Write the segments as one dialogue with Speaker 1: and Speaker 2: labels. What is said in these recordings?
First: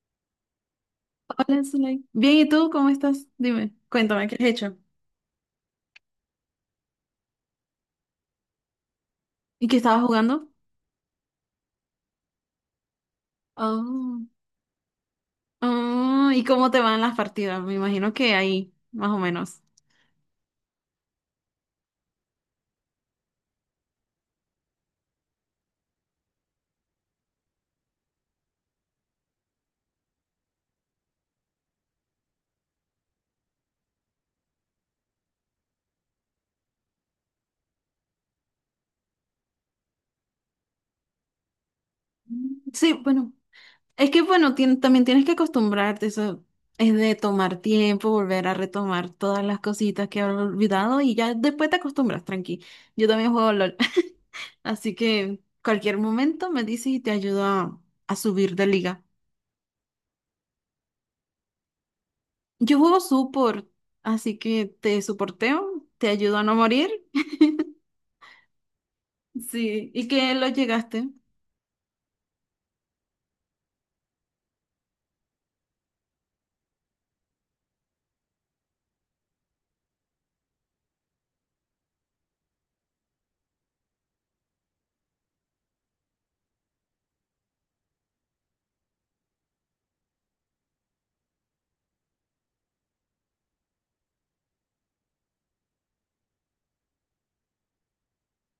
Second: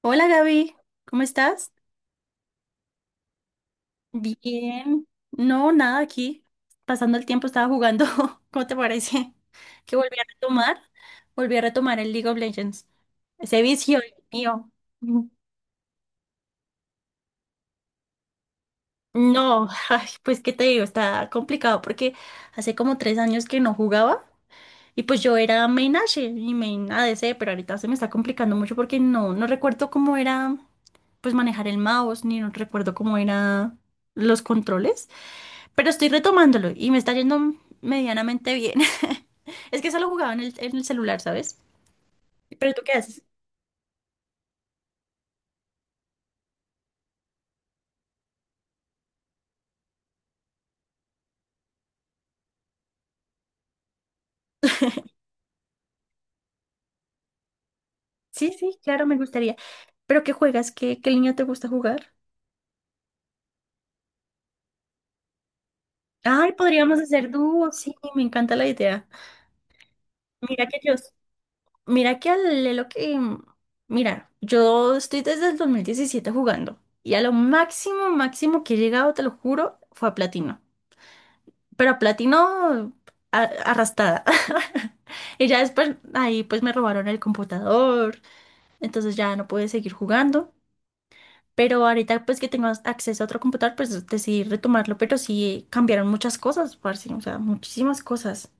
Speaker 1: Hola Gaby, ¿cómo
Speaker 2: Hola,
Speaker 1: estás?
Speaker 2: Zulay. Bien, ¿y tú cómo estás? Dime, cuéntame, ¿qué has hecho?
Speaker 1: Bien. No, nada aquí. Pasando el tiempo estaba jugando. ¿Cómo te parece?
Speaker 2: ¿Y qué
Speaker 1: Que
Speaker 2: estabas
Speaker 1: volví a
Speaker 2: jugando?
Speaker 1: retomar. Volví a retomar el League of Legends. Ese vicio, Dios
Speaker 2: Oh.
Speaker 1: mío. Mm.
Speaker 2: Ah, ¿y cómo te van las partidas? Me imagino que ahí, más o menos.
Speaker 1: No, ay, pues qué te digo, está complicado porque hace como 3 años que no jugaba y pues yo era main Ashe y main ADC, pero ahorita se me está complicando mucho porque no recuerdo cómo era pues manejar el mouse, ni no recuerdo cómo era los controles. Pero estoy retomándolo y me está yendo medianamente bien. Es que solo jugaba en el celular, ¿sabes?
Speaker 2: Mm,
Speaker 1: ¿Pero tú
Speaker 2: sí,
Speaker 1: qué haces?
Speaker 2: bueno, es que bueno, también tienes que acostumbrarte, eso es de tomar tiempo, volver a retomar todas las cositas que has olvidado y ya después te acostumbras, tranqui. Yo también juego LOL, así que cualquier momento me dices y te ayudo a
Speaker 1: Sí,
Speaker 2: subir de
Speaker 1: sí,
Speaker 2: liga.
Speaker 1: claro, me gustaría. ¿Pero qué juegas? ¿Qué línea te gusta jugar?
Speaker 2: Yo juego support, así que te soporteo, te ayudo a
Speaker 1: Ay,
Speaker 2: no morir.
Speaker 1: podríamos hacer dúo, sí, me encanta la idea.
Speaker 2: Sí, ¿y que lo
Speaker 1: Mira que yo,
Speaker 2: llegaste?
Speaker 1: mira que al Lelo que, yo estoy desde el 2017 jugando y a lo máximo, máximo que he llegado, te lo juro, fue a platino, pero platino arrastrada. Y ya después ahí pues me robaron el computador, entonces ya no pude seguir jugando. Pero ahorita pues que tengo acceso a otro computador, pues decidí retomarlo, pero sí cambiaron muchas cosas, parce, o sea, muchísimas cosas.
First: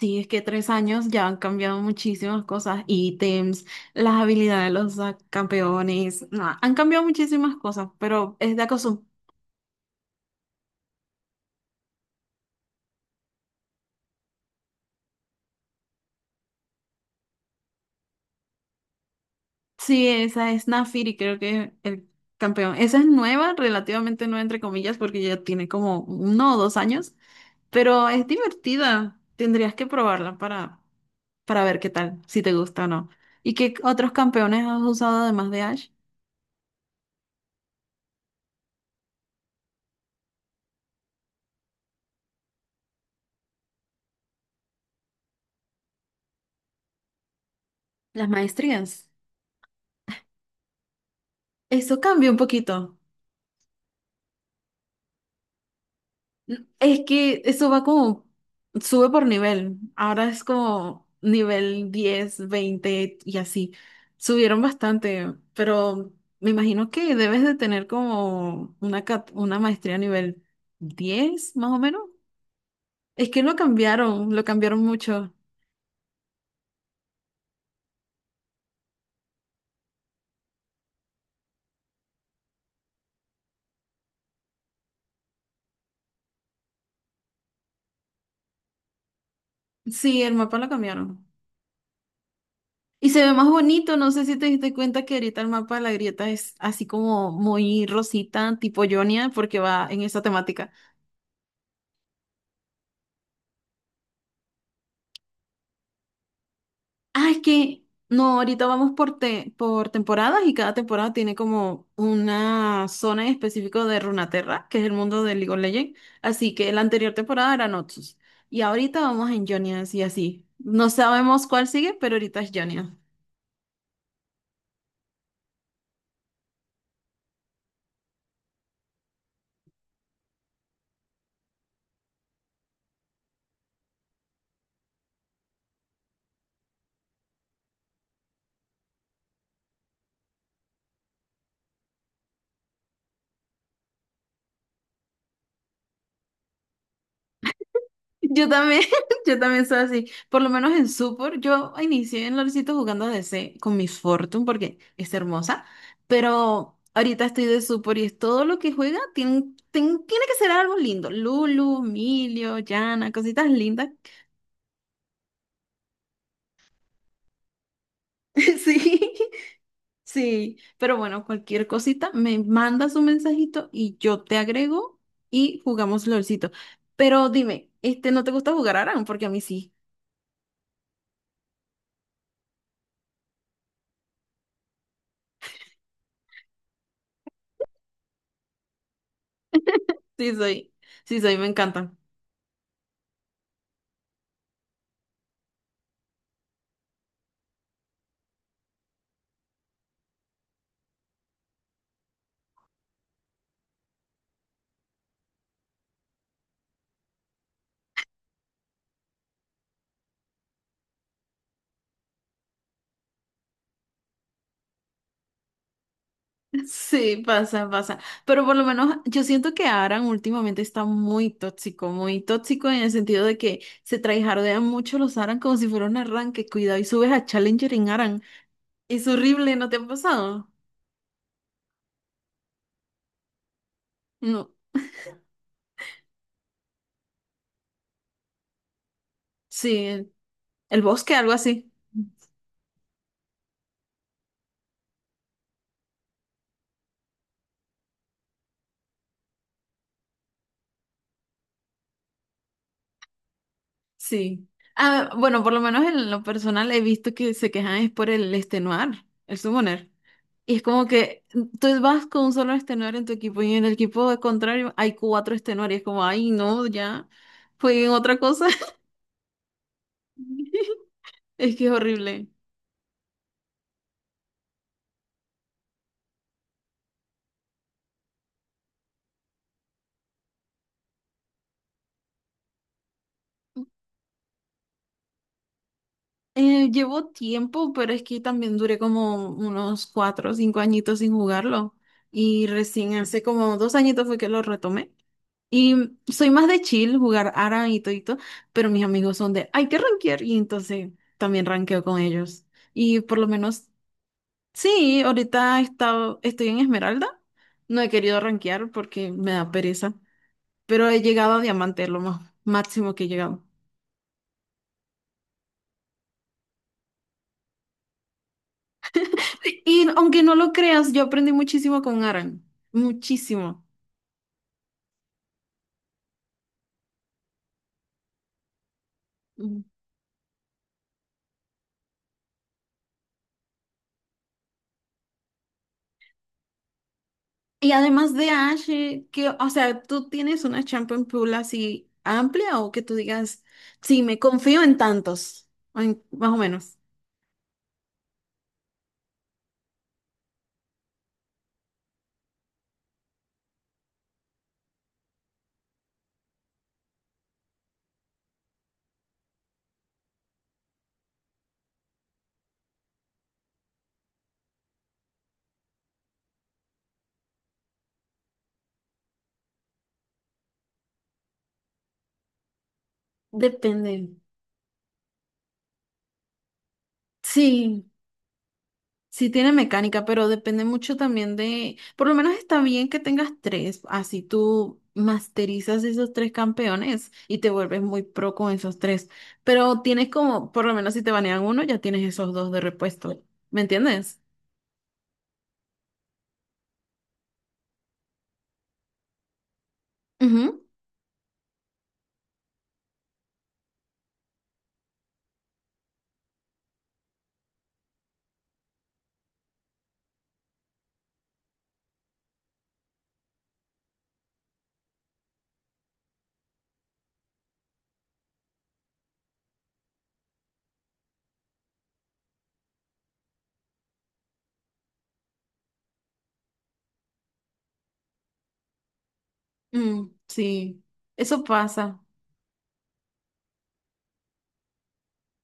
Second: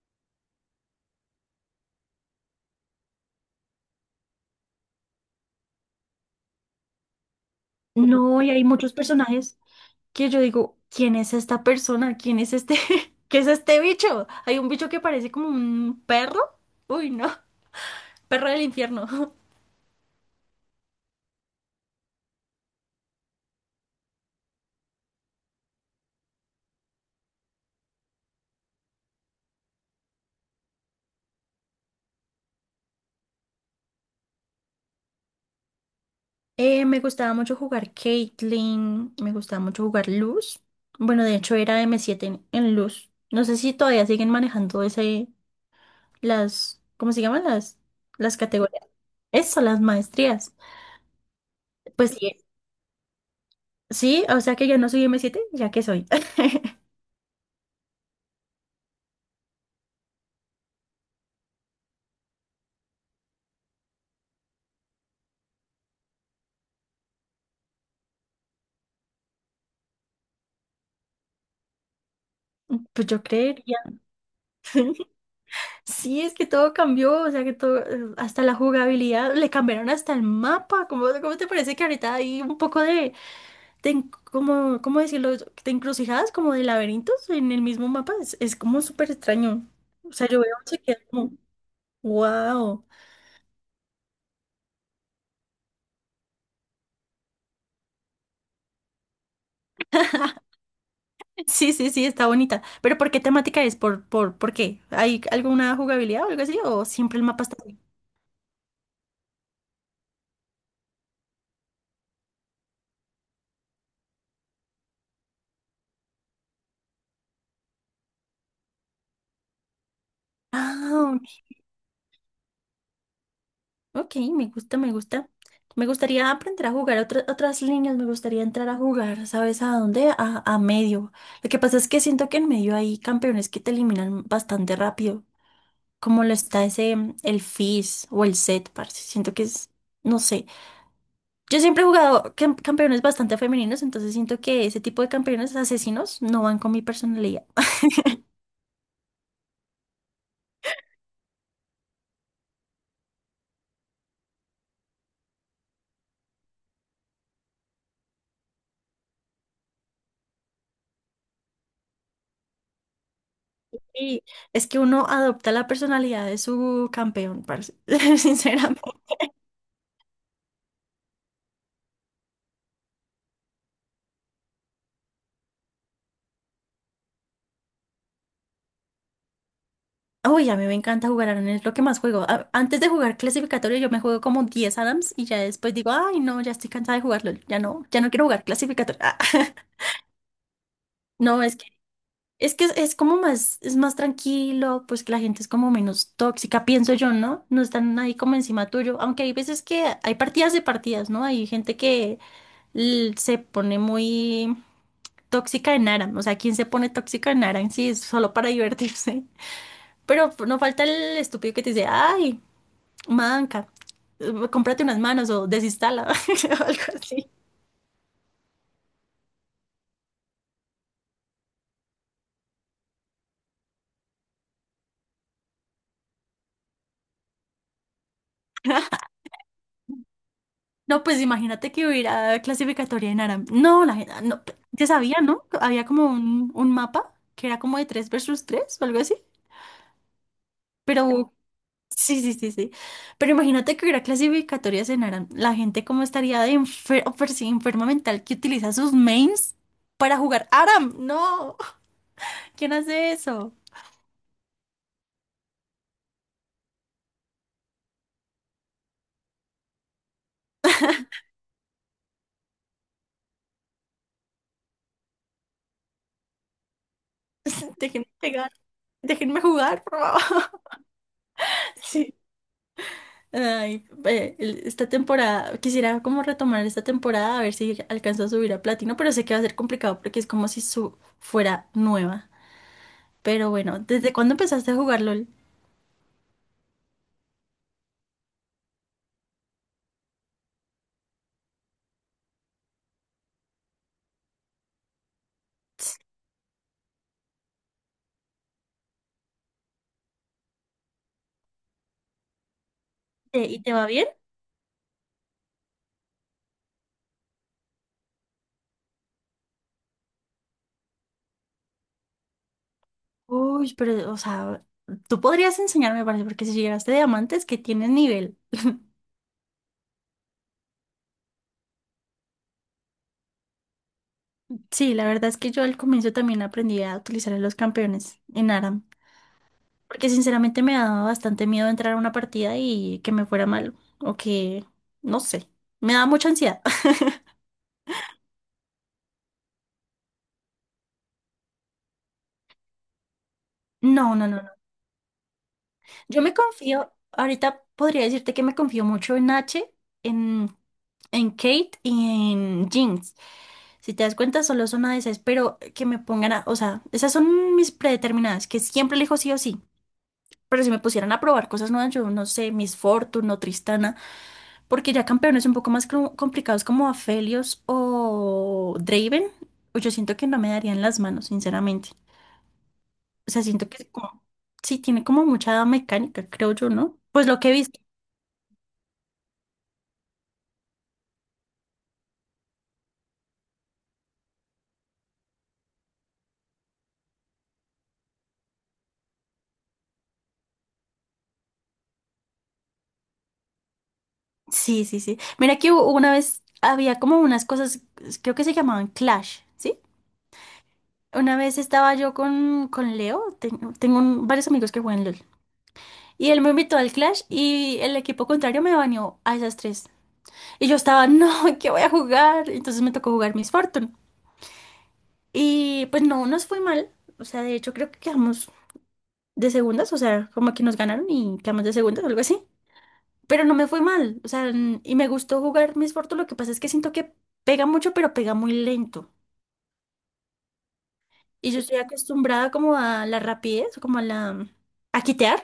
Speaker 2: Sí, es que 3 años ya han cambiado muchísimas cosas, ítems, las habilidades de los campeones, no, han cambiado muchísimas cosas, pero
Speaker 1: No, y
Speaker 2: es de
Speaker 1: hay muchos
Speaker 2: acoso.
Speaker 1: personajes que yo digo, ¿quién es esta persona? ¿Quién es este? ¿Qué es este bicho? Hay un bicho que parece como un perro. Uy, no, perro del infierno.
Speaker 2: Sí, esa es Nafiri, creo que es el campeón. Esa es nueva, relativamente nueva, entre comillas, porque ya tiene como 1 o 2 años, pero es divertida. Tendrías que probarla para ver qué tal, si te gusta o no. ¿Y qué otros campeones has usado además de Ash?
Speaker 1: Me gustaba mucho jugar Caitlyn, me gustaba mucho jugar Luz. Bueno, de hecho era M7 en Luz. No sé si todavía siguen manejando ese, las, ¿cómo se llaman? Las,
Speaker 2: Las
Speaker 1: las categorías.
Speaker 2: maestrías.
Speaker 1: Eso, las maestrías.
Speaker 2: Eso
Speaker 1: Pues
Speaker 2: cambia
Speaker 1: sí,
Speaker 2: un poquito.
Speaker 1: sí, o sea que ya no soy M7 ya que soy.
Speaker 2: Es que eso va como, sube por nivel. Ahora es como nivel 10, 20 y así. Subieron bastante, pero me imagino que debes de tener como una, una maestría nivel 10 más o menos.
Speaker 1: Pues yo
Speaker 2: Es que
Speaker 1: creería.
Speaker 2: lo cambiaron mucho.
Speaker 1: Sí, es que todo cambió, o sea que todo, hasta la jugabilidad, le cambiaron hasta el mapa. ¿Cómo te parece que ahorita hay un poco de ¿cómo decirlo? Te encrucijadas como de laberintos en el mismo mapa. Es como súper extraño. O
Speaker 2: Sí,
Speaker 1: sea,
Speaker 2: el
Speaker 1: yo veo
Speaker 2: mapa lo
Speaker 1: se queda
Speaker 2: cambiaron.
Speaker 1: como, wow.
Speaker 2: Y se ve más bonito, no sé si te diste cuenta que ahorita el mapa de la grieta es así como muy rosita, tipo Jonia, porque va en esa temática.
Speaker 1: Sí, sí, sí, está bonita. Pero ¿por qué temática es? ¿Por qué? ¿Hay alguna jugabilidad o algo así? ¿O siempre el
Speaker 2: Ah, es
Speaker 1: mapa está así?
Speaker 2: que no, ahorita vamos por, por temporadas y cada temporada tiene como una zona en específico de Runaterra, que es el mundo de League of Legends. Así que la anterior temporada era Noxus. Y ahorita vamos en Jonia, así así. No
Speaker 1: Ah,
Speaker 2: sabemos cuál sigue, pero ahorita es Jonia.
Speaker 1: ok, me gusta, me gusta. Me gustaría aprender a jugar otras líneas, me gustaría entrar a jugar, ¿sabes a dónde? A medio. Lo que pasa es que siento que en medio hay campeones que te eliminan bastante rápido, como lo está ese, el Fizz o el set, parce. Siento que es, no sé. Yo siempre he jugado campeones bastante femeninos, entonces siento que ese tipo de campeones asesinos no van con mi personalidad.
Speaker 2: Yo también, yo también soy así. Por lo menos en Super, yo inicié en LOLcito jugando DC con Miss Fortune porque es hermosa, pero ahorita estoy de Super y es todo lo que juega tiene, tiene que ser algo lindo. Lulu, Emilio, Yana, cositas lindas.
Speaker 1: Y es que uno adopta la personalidad de su campeón, parce. Sinceramente.
Speaker 2: Sí, sí, pero bueno, cualquier cosita, me mandas un mensajito y yo te agrego y jugamos LOLcito. Pero dime, este, ¿no te gusta jugar Aran? Porque a mí sí,
Speaker 1: Uy, a mí me encanta jugar Adams, es lo que más juego. Antes de jugar clasificatorio, yo me juego como 10 Adams y ya después digo, ay, no, ya estoy cansada de jugarlo, ya no, ya no quiero jugar clasificatorio.
Speaker 2: sí soy, sí soy,
Speaker 1: No,
Speaker 2: me
Speaker 1: es.
Speaker 2: encanta.
Speaker 1: Es que es como más, es más tranquilo, pues que la gente es como menos tóxica, pienso yo, ¿no? No están ahí como encima tuyo, aunque hay veces que hay partidas de partidas, ¿no? Hay gente que se pone muy tóxica en Aram, o sea, ¿quién se pone tóxica en Aram? Sí, es solo para divertirse. Pero no falta el estúpido que te dice, ay, manca, cómprate unas manos o desinstala, o algo
Speaker 2: Sí,
Speaker 1: así.
Speaker 2: pasa, pasa. Pero por lo menos yo siento que Aran últimamente está muy tóxico en el sentido de que se traijardean mucho los Aran como si fuera un arranque. Cuidado y subes a Challenger en Aran. Es horrible, ¿no te ha pasado?
Speaker 1: No, pues imagínate que hubiera clasificatoria en árabe. No, la gente, no,
Speaker 2: No.
Speaker 1: ya sabía, ¿no? Había como un mapa que era como de 3 versus 3 o algo así.
Speaker 2: Sí, el bosque, algo
Speaker 1: Pero
Speaker 2: así.
Speaker 1: sí, sí, sí, sí. Pero imagínate que hubiera clasificatorias en árabe. La gente como estaría de sí, enferma mental que utiliza sus mains para jugar Aram. No, ¿quién hace eso?
Speaker 2: Sí. Ah, bueno, por lo menos en lo personal he visto que se quejan es por el extenuar, el summoner. Y es como que tú vas con un solo extenuar en tu equipo y en el equipo de contrario hay cuatro extenuar y es como, ay, no, ya, fue en
Speaker 1: Déjenme
Speaker 2: otra cosa.
Speaker 1: pegar, déjenme jugar.
Speaker 2: Es que es
Speaker 1: Sí.
Speaker 2: horrible.
Speaker 1: Ay, ve, esta temporada, quisiera como retomar esta temporada a ver si alcanzo a subir a platino, pero sé que va a ser complicado porque es como si su fuera nueva. Pero bueno, ¿desde cuándo empezaste a jugar LOL?
Speaker 2: Llevo tiempo, pero es que también duré como unos 4 o 5 añitos sin jugarlo. Y recién hace como 2 añitos fue que lo retomé. Y soy más de chill, jugar Aran y todito, pero mis amigos son de, hay que rankear, y entonces también rankeo con ellos. Y por lo
Speaker 1: ¿Y
Speaker 2: menos,
Speaker 1: te va bien?
Speaker 2: sí, ahorita estoy en Esmeralda, no he querido rankear porque me da pereza, pero he llegado a Diamante, lo más máximo que he llegado.
Speaker 1: Uy, pero, o sea, tú podrías enseñarme, parece, porque si llegaste a diamantes, que tienes nivel.
Speaker 2: Y aunque no lo creas, yo aprendí muchísimo con Aran muchísimo.
Speaker 1: Sí, la verdad es que yo al comienzo también aprendí a utilizar a los campeones en ARAM, porque sinceramente me daba bastante miedo entrar a una partida y que me fuera mal, o que, no sé, me daba mucha ansiedad.
Speaker 2: Y además de Ash, que, o sea, ¿tú tienes una champion pool así amplia o que tú digas, sí,
Speaker 1: No,
Speaker 2: me
Speaker 1: no, no, no.
Speaker 2: confío en tantos? O
Speaker 1: Yo
Speaker 2: más
Speaker 1: me
Speaker 2: o menos.
Speaker 1: confío, ahorita podría decirte que me confío mucho en H, en, en Kate y en Jinx. Si te das cuenta, solo son una de esas, pero que me pongan a, o sea, esas son mis predeterminadas, que siempre elijo sí o sí. Pero si me pusieran a probar cosas nuevas, yo no sé, Miss Fortune o Tristana, porque ya campeones un poco más complicados como Aphelios o Draven, pues yo siento que no me darían las manos, sinceramente. O sea, siento que es
Speaker 2: Depende.
Speaker 1: como, sí, tiene como mucha mecánica, creo yo, ¿no? Pues lo que he visto.
Speaker 2: Sí, sí tiene mecánica, pero depende mucho también de, por lo menos está bien que tengas tres, así tú masterizas esos tres campeones y te vuelves muy pro con esos tres. Pero tienes como, por lo menos si te banean uno, ya tienes esos dos de repuesto. ¿Me entiendes?
Speaker 1: Sí, sí, sí. Mira que una vez había como unas cosas, creo que se llamaban Clash, ¿sí?
Speaker 2: Ujú.
Speaker 1: Una vez estaba yo con Leo, tengo varios amigos que juegan LOL, y él me invitó al Clash y el equipo contrario me baneó a esas tres. Y yo estaba, no, ¿qué voy a jugar? Entonces me tocó jugar Miss Fortune. Y pues no, nos fue mal. O sea, de hecho creo que quedamos de segundas, o sea, como que nos ganaron y quedamos de segundas o algo así, pero no me fue mal, o sea, y me gustó jugar Miss Fortune, lo que pasa es que siento que pega mucho, pero pega muy lento.
Speaker 2: Mm, sí, eso
Speaker 1: Y yo estoy
Speaker 2: pasa.
Speaker 1: acostumbrada como a la rapidez, como a la, a quitear,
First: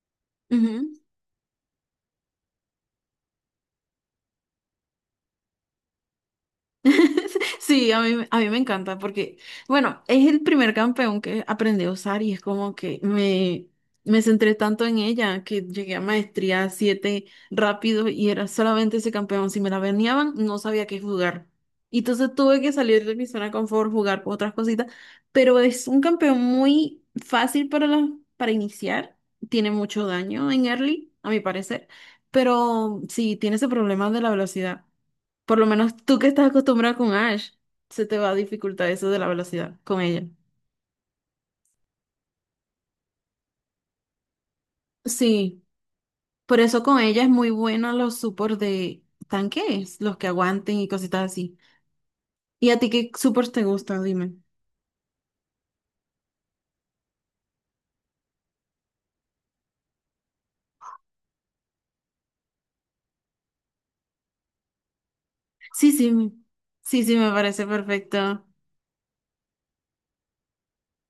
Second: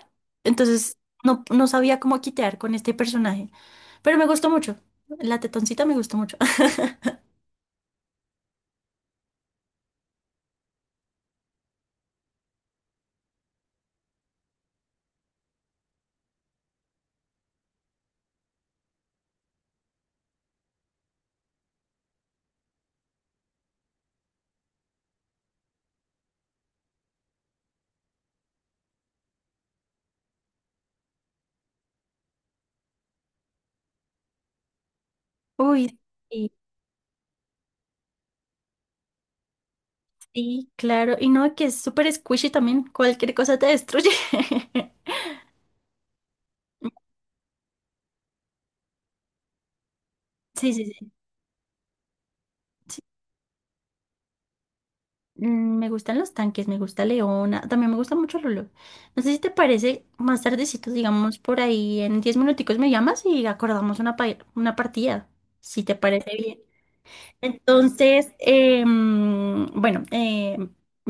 Speaker 2: Ujú.
Speaker 1: entonces no, no sabía cómo quitear con este personaje, pero me gustó mucho, la tetoncita me gustó mucho.
Speaker 2: Sí, a mí me encanta porque, bueno, es el primer campeón que aprendí a usar y es como que me centré tanto en ella que llegué a maestría 7 rápido y era solamente ese campeón. Si me la venían, no sabía qué jugar. Y entonces tuve que salir de mi zona de confort, jugar con otras cositas, pero es un campeón muy fácil para, para iniciar. Tiene mucho daño en early, a mi parecer, pero sí, tiene ese problema de la velocidad. Por lo menos
Speaker 1: Uy,
Speaker 2: tú que estás
Speaker 1: sí,
Speaker 2: acostumbrada con Ash, se te va a dificultar eso de la velocidad con ella.
Speaker 1: sí, claro, y no, que es súper squishy también, cualquier cosa te destruye.
Speaker 2: Sí, por eso con ella es muy bueno los supports de tanques, los que
Speaker 1: Sí,
Speaker 2: aguanten
Speaker 1: sí,
Speaker 2: y
Speaker 1: sí.
Speaker 2: cositas así. ¿Y a ti qué supports te gustan? Dime.
Speaker 1: Me gustan los tanques, me gusta Leona, también me gusta mucho Lolo. No sé si te parece, más tardecito, digamos por ahí, en 10 minuticos me llamas y acordamos una partida, si
Speaker 2: Sí,
Speaker 1: te
Speaker 2: sí,
Speaker 1: parece bien.
Speaker 2: sí, sí, me parece
Speaker 1: Entonces,
Speaker 2: perfecto.
Speaker 1: bueno.